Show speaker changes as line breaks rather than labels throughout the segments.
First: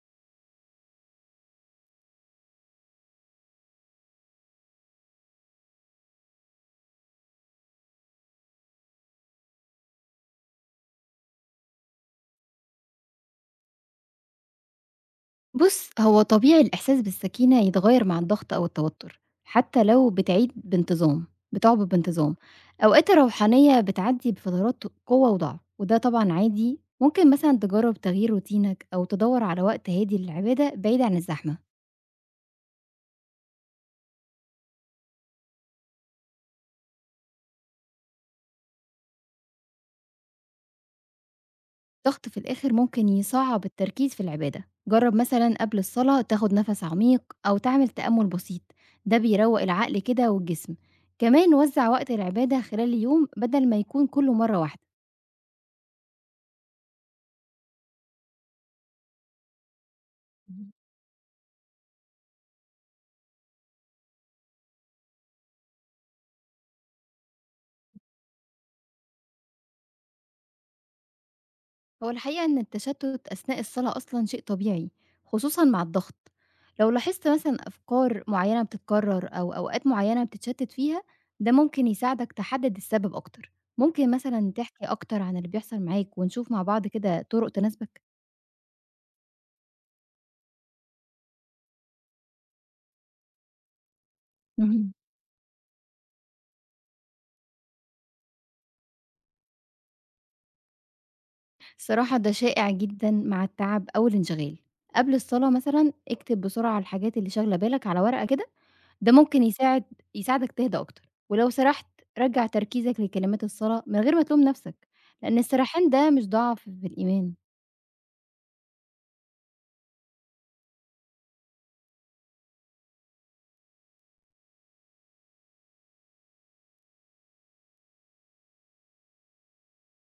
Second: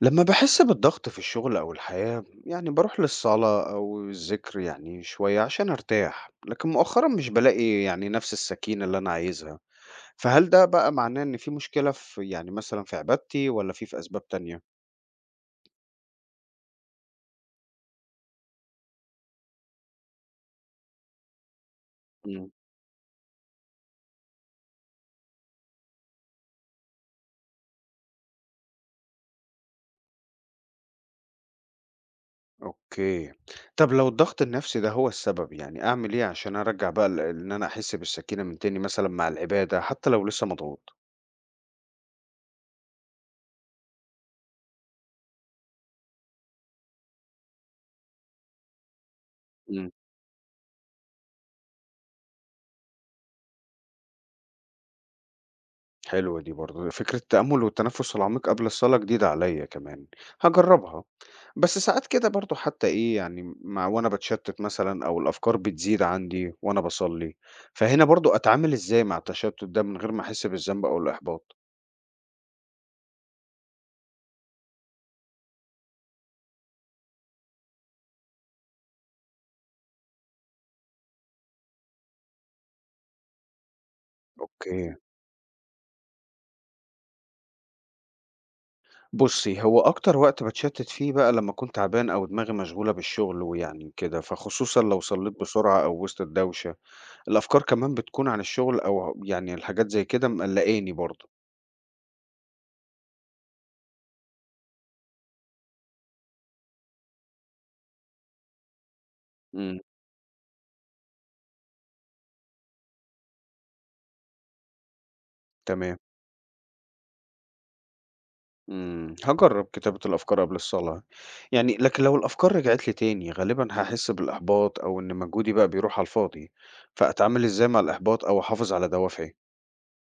لما باحس بالضغط في الشغل أو الحياة، يعني باروح للصلاة أو الذِكر يعني شوية عشان أرتاح، لكن مؤخرًا مش بالاقي يعني نفس السكينة اللي أنا عايزها، فهل ده بقى معناه إن في مشكلة في يعني مثلًا في عبادتي والّا في أسباب تانية؟
بُص، هو طبيعي الإحساس بالسكينة يتغيّر مع الضغط أو التوتر، حتى لو بتعيد بانتظام بتُعبد بانتظام.
إمم،
أوقات الروحانية بتعدّي بفترات قوة وضعف، وده طبعًا عادي. ممكن مثلًا تجرّب تغيير روتينك أو تدوّر على وقت هادي للعبادة بعيد عن الزحمة.
أوكي. طب لو الضغط النفسي ده هو السبب، يعني أعمل إيه عشان أرجّع بقى ال إن أنا أحس بالسكينة من تاني مثلًا مع العبادة حتى لو لسه مضغوط؟
الضغط في الآخر ممكن يصعّب التركيز في العبادة. جرّب مثلًا قبل الصلاة تاخد نَفَس عميق أو تعمل تأمُّل بسيط، ده بيروّق
إمم.
العقل كده والجسم. كمان وزّع وقت العبادة خلال اليوم بدل ما يكون كُلّه مرّة واحدة.
حلوة دي برضه، فكرة التأمل والتنفس العميق قبل الصلاة جديدة عليَّ كمان، هاجربها، بس ساعات كده برضه حتى إيه يعني وأنا باتشتت مثلًا أو الأفكار بتزيد عندي وأنا باصلي، فهنا برضه أتعامل إزاي مع التشتت ده من غير ما أحس بالذنب أو الإحباط؟
هو الحقيقة إن التشتت أثناء الصلاة أصلًا شيء طبيعي، خصوصًا مع الضغط. لو لاحظت مثلًا أفكار معينة بتتكرر أو أوقات معينة بتتشتت فيها، ده ممكن يساعدك تحدد السبب أكتر. ممكن مثلًا تحكي
أوكي،
أكتر عن اللي بيحصل معاك ونشوف مع بعض كده طرق تناسبك؟
بُصّي هو أكتر وقت باتشتت فيه بقى لمّا أكون تعبان أو دماغي مشغولة بالشغل ويعني كده، فخصوصًا
مهم.
لو صليت بسرعة أو وسط الدوشة، الأفكار كمان بتكون عن الشغل أو يعني الحاجات زي كده مقلقاني برضه،
الصراحة ده شائع جدًا مع التعب أو الانشغال. قبل الصلاة مثلًا اكتب بسرعة الحاجات اللي شاغلة بالك على ورقة كده ده ممكن
إمم،
يساعدك تهدى أكتر، ولو سرحت رجّع تركيزك لكلمات الصلاة من غير ما تلوم نفسك، لأن السرحان
تمام.
ده مش ضعف في الإيمان.
هاجرّب كتابة الأفكار قبل الصلاة، يعني لكن لو الأفكار رجعت لي تاني غالبًا هاحس بالإحباط أو إن مجهودي بقى بيروح على الفاضي، فأتعامل إزاي مع الإحباط أو أحافظ على دوافعي؟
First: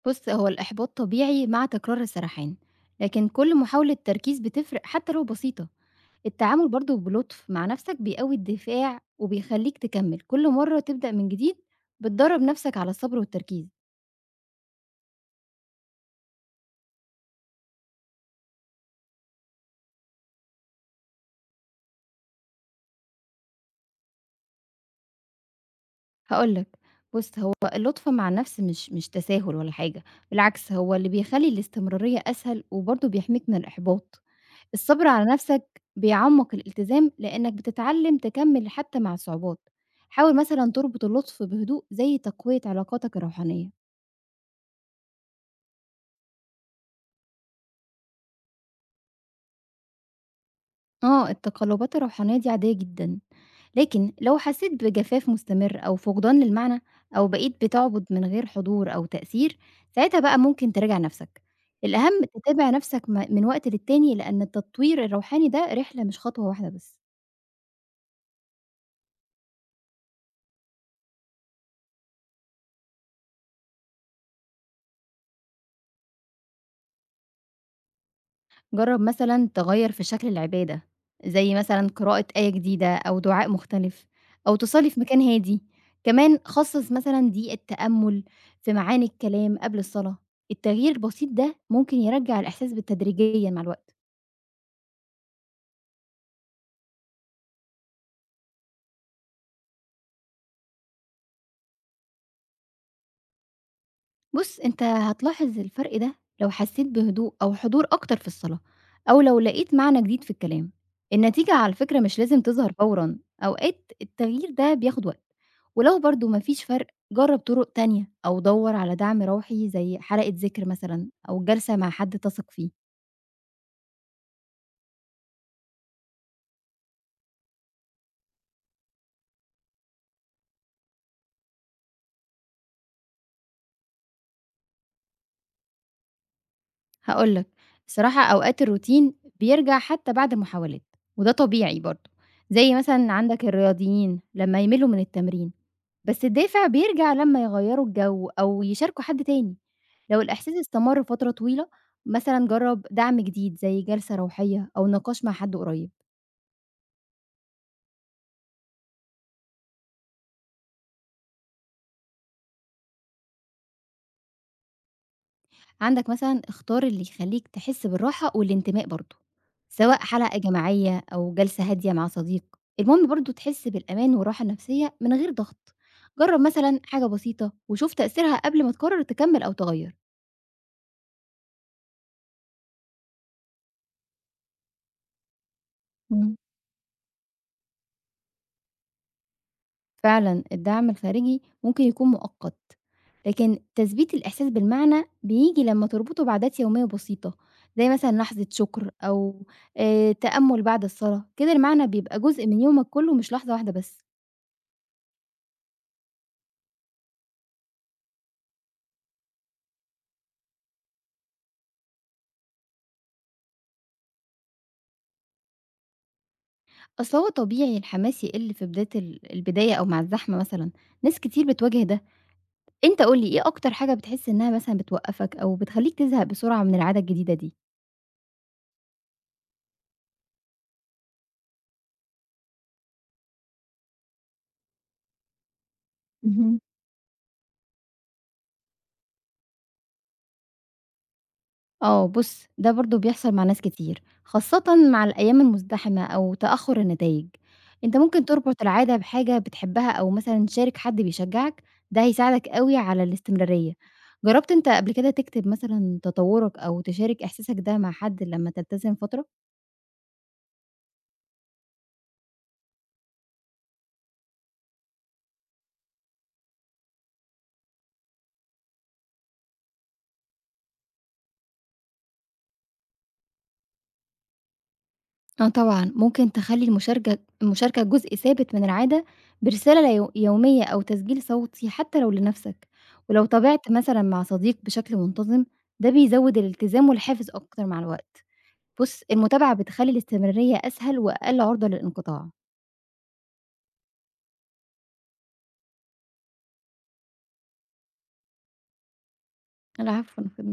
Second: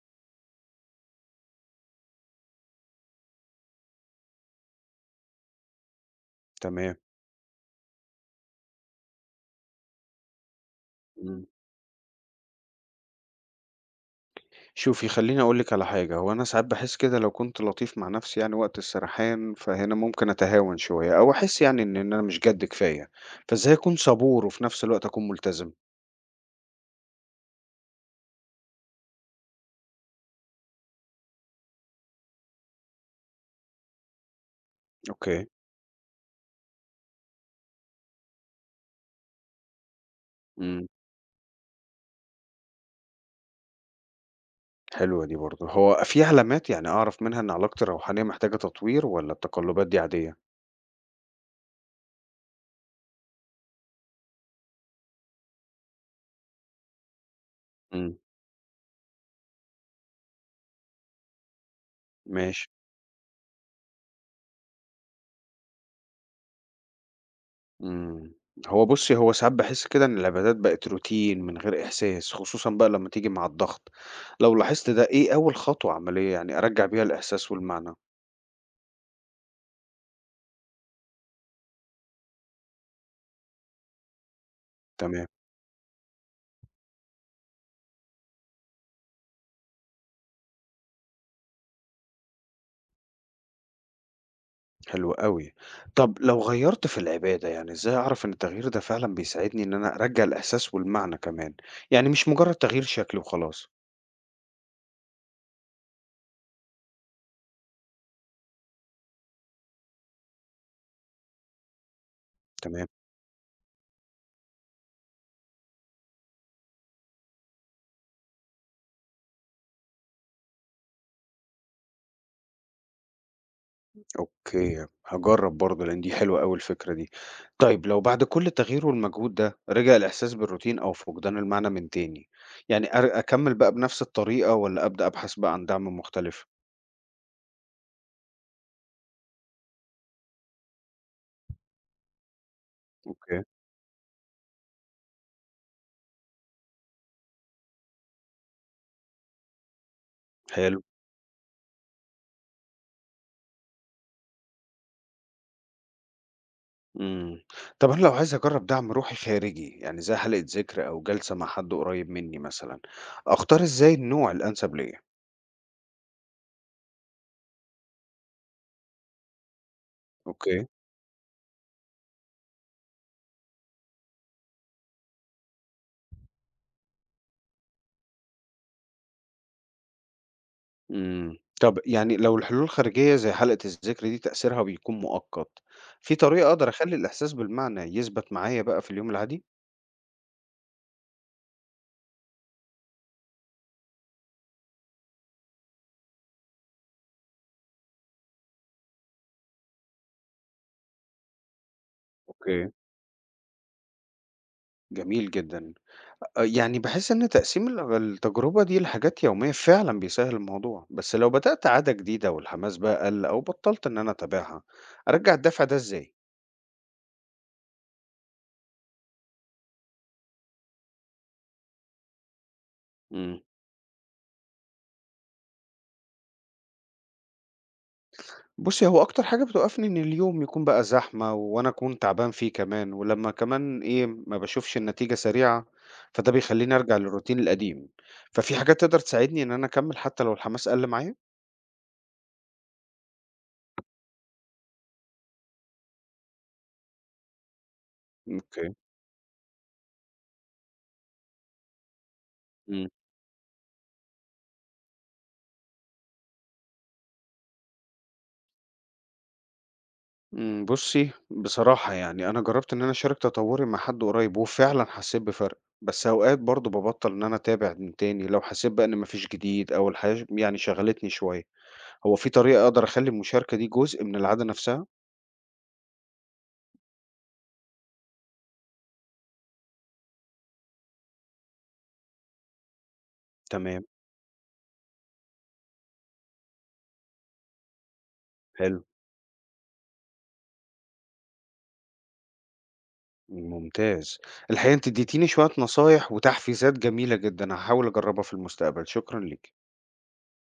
بُص، هو الإحباط طبيعي مع تكرار السرحان، لكن كل محاولة تركيز بتفرق حتى لو بسيطة. التعامل
تمام،
برضه بلطف مع نفسك بيقوي الدفاع وبيخليك تكمل، كل مرة تبدأ من
إمم.
جديد بتدرب نفسك على الصبر والتركيز.
شوفي خلّيني أقول لِك على حاجة، هو أنا ساعات باحس كده لو كنت لطيف مع نفسي يعني وقت السرحان، فهنا ممكن أتهاون شوية أو أحس يعني إن أنا مش جَد كفاية، فإزاي أكون صبور وفي نفس الوقت أكون ملتزم؟
هاقول لك، بُص هو اللطف مع النفس مش تساهل ولا حاجة، بالعكس هو اللي بيخلّي الاستمرارية أسهل وبرضه بيحميك من الإحباط، الصبر على
أوكي.
نفسك بيعمّق الالتزام لإنك بتتعلم تكمّل حتى مع الصعوبات، حاول مثلًا
إمم.
تربط اللطف بهدوء زي تقوية علاقاتك الروحانية.
حلوة دي برضه. هو في علامات يعني أعرف منها إن علاقتي الروحانية محتاجة تطوير والّا التقلبات دي عادية؟
آه، التقلبات الروحانية دي عادية جدًا، لكن لو حسيت بجفاف مستمر أو فقدان للمعنى أو بقيت بتعبد
إمم.
من غير حضور أو تأثير، ساعتها بقى ممكن تراجع نفسك. الأهم
ماشي.
تتابع نفسك من وقت للتاني، لأن التطوير الروحاني ده رحلة مش خطوة واحدة بس.
إمم. بُصّي، هو ساعات باحس كده إن العبادات بقت روتين من غير إحساس، خصوصًا بقى لمّا تيجي مع الضغط. لو لاحظت ده، إيه أول خطوة عملية يعني أرجّع بيها الإحساس والمعنى؟
جرب مثلا تغير في شكل العبادة زي مثلا قراءة آية جديدة أو دعاء مختلف أو تصلي في مكان
تمام،
هادي. كمان خصص مثلا دقيقة تأمل في معاني الكلام قبل الصلاة. التغيير البسيط ده ممكن يرجع الإحساس بالتدريجيا مع الوقت.
حلو أوي. طب لو غيّرت في العبادة، يعني إزاي أعرف إن التغيير ده فعلًا بيساعدني إن أنا أرجّع الإحساس والمعنى كمان؟ يعني مش مجرد تغيير شكل وخلاص.
بُص، أنت هتلاحظ الفرق ده لو حسيت بهدوء أو حضور أكتر في الصلاة، أو لو لقيت معنى جديد في الكلام. النتيجة على فكرة مش لازم تظهر
تمام.
فورًا، أوقات التغيير ده بياخد وقت. ولو برضه ما فيش فرق، جرب طرق تانية أو دَوّر على دعم روحي زي حلقة ذِكر مثلًا أو جلسة مع حد تثق فيه.
أوكي، هاجرّب برضه لإن دي حلوة أوي الفكرة دي. طيب لو بعد كل تغيير والمجهود ده رجع الإحساس بالروتين أو فقدان المعنى من تاني، يعني أكمّل بقى بنفس الطريقة والّا أبدأ أبحث بقى عن دعم مختلف؟
هاقول لك، الصراحة أوقات الروتين بيرجع حتى بعد المحاولات، وده طبيعي برضه. زي مثلًا
أوكي،
عندك الرياضيين لما يملّوا من التمرين. بس الدافع بيرجع لمّا يغيّروا الجو أو يشاركوا حد تاني، لو الإحساس
حلو،
استمر فترة طويلة مثلًا جرّب دعم جديد زي جلسة روحية أو نقاش مع حد قريب،
إمم. طب أنا لو عايز أجرّب دعم روحي خارجي، يعني زي حلقة ذِكر أو جلسة مع حد قريب منّي مثلًا، أختار إزاي النوع الأنسب ليّا؟
عندك مثلًا اختار اللي يخلّيك تحس بالراحة والانتماء برضه، سواء حلقة
أوكي.
جماعية أو جلسة هادية مع صديق، المهم برضه تحس بالأمان والراحة النفسية من غير ضغط، جرّب مثلًا حاجة بسيطة وشوف تأثيرها قبل ما تقرر تكمّل أو تغيّر.
إمم. طب يعني لو الحلول الخارجية زي حلقة الذكر دي تأثيرها بيكون مؤقت، في
إمم.
طريقة أقدر أخلّي الإحساس بالمعنى يثبت معايا بقى في اليوم العادي؟
فعلًا الدعم الخارجي ممكن يكون مؤقت، لكن تثبيت الإحساس بالمعنى بييجي لمّا تربطه بعادات يومية بسيطة، زي مثلًا لحظة شكر أو تأمل بعد الصلاة، كده المعنى بيبقى جزء من
أوكي.
يومك كله مش لحظة واحدة بس.
جميل جدًا. يعني باحس إن تقسيم التجربة دي لحاجات يومية فعلًا بيسهّل الموضوع، بس لو بدأت عادة جديدة والحماس بقى قَل أو بطّلت إن أنا أتابعها، أرجّع الدافع ده إزاي؟
أصل هو طبيعي الحماس يقل في بداية ال البداية أو مع الزحمة مثلًا، ناس كتير بتواجه ده. أنت قُل لي
إمم.
إيه أكتر حاجة بتحس إنها مثلًا بتوقّفك أو بتخلّيك تزهق بسرعة من العادة الجديدة دي؟
بُصّي، هو أكتر حاجة بتوقّفني إن اليوم يكون بقى زحمة وأنا أكون تعبان فيه كمان، ولمّا كمان إيه، ما باشوفش النتيجة سريعة، فده
اهم.
بيخلّيني أرجع للروتين القديم. ففي حاجات تقدر تساعدني إن أنا أكمّل حتى لو الحماس قَل معايا؟
آه، بُص، ده برضه بيحصل مع ناس كتير، خاصةً مع الأيام المزدحمة أو تأخُّر النتايج. أنت ممكن تربط
أوكي،
العادة بحاجة بتحبها أو مثلًا تشارك حد بيشجّعك، ده هيساعدك أوي
إمم.
على الاستمرارية. جرّبت أنت قبل كده تكتب مثلًا تطوُّرك أو تشارك إحساسك ده مع حد لمّا تلتزم فترة؟
إمم، بُصّي، بصراحة يعني أنا جرّبت إن أنا أشارك تطوّري مع حد قريب وفعلًا حسّيت بفرق، بس أوقات برضه بابطّل إن أنا أتابع من تاني لو حسّيت بقى إن ما فيش جديد أو الحياة يعني شغلتني شوية. هو في طريقة أقدر أخلّي المشاركة دي جزء من العادة نفسها؟
آه طبعًا، ممكن تخلّي المشاركة جزء ثابت من العادة برسالة يومية أو تسجيل صوتي حتى لو لنفسك، ولو تابعت
تمام،
مثلًا مع صديق بشكل منتظم ده بيزود الالتزام والحافز أكتر مع الوقت.
حلو.
بُص، المتابعة بتخلّي الاستمرارية أسهل وأقل عرضة للانقطاع.
ممتاز. الحقيقة انت اديتيني شوية نصايح وتحفيزات جميلة جدا هحاول اجربها في المستقبل، شكرا لك.
العفو، أنا في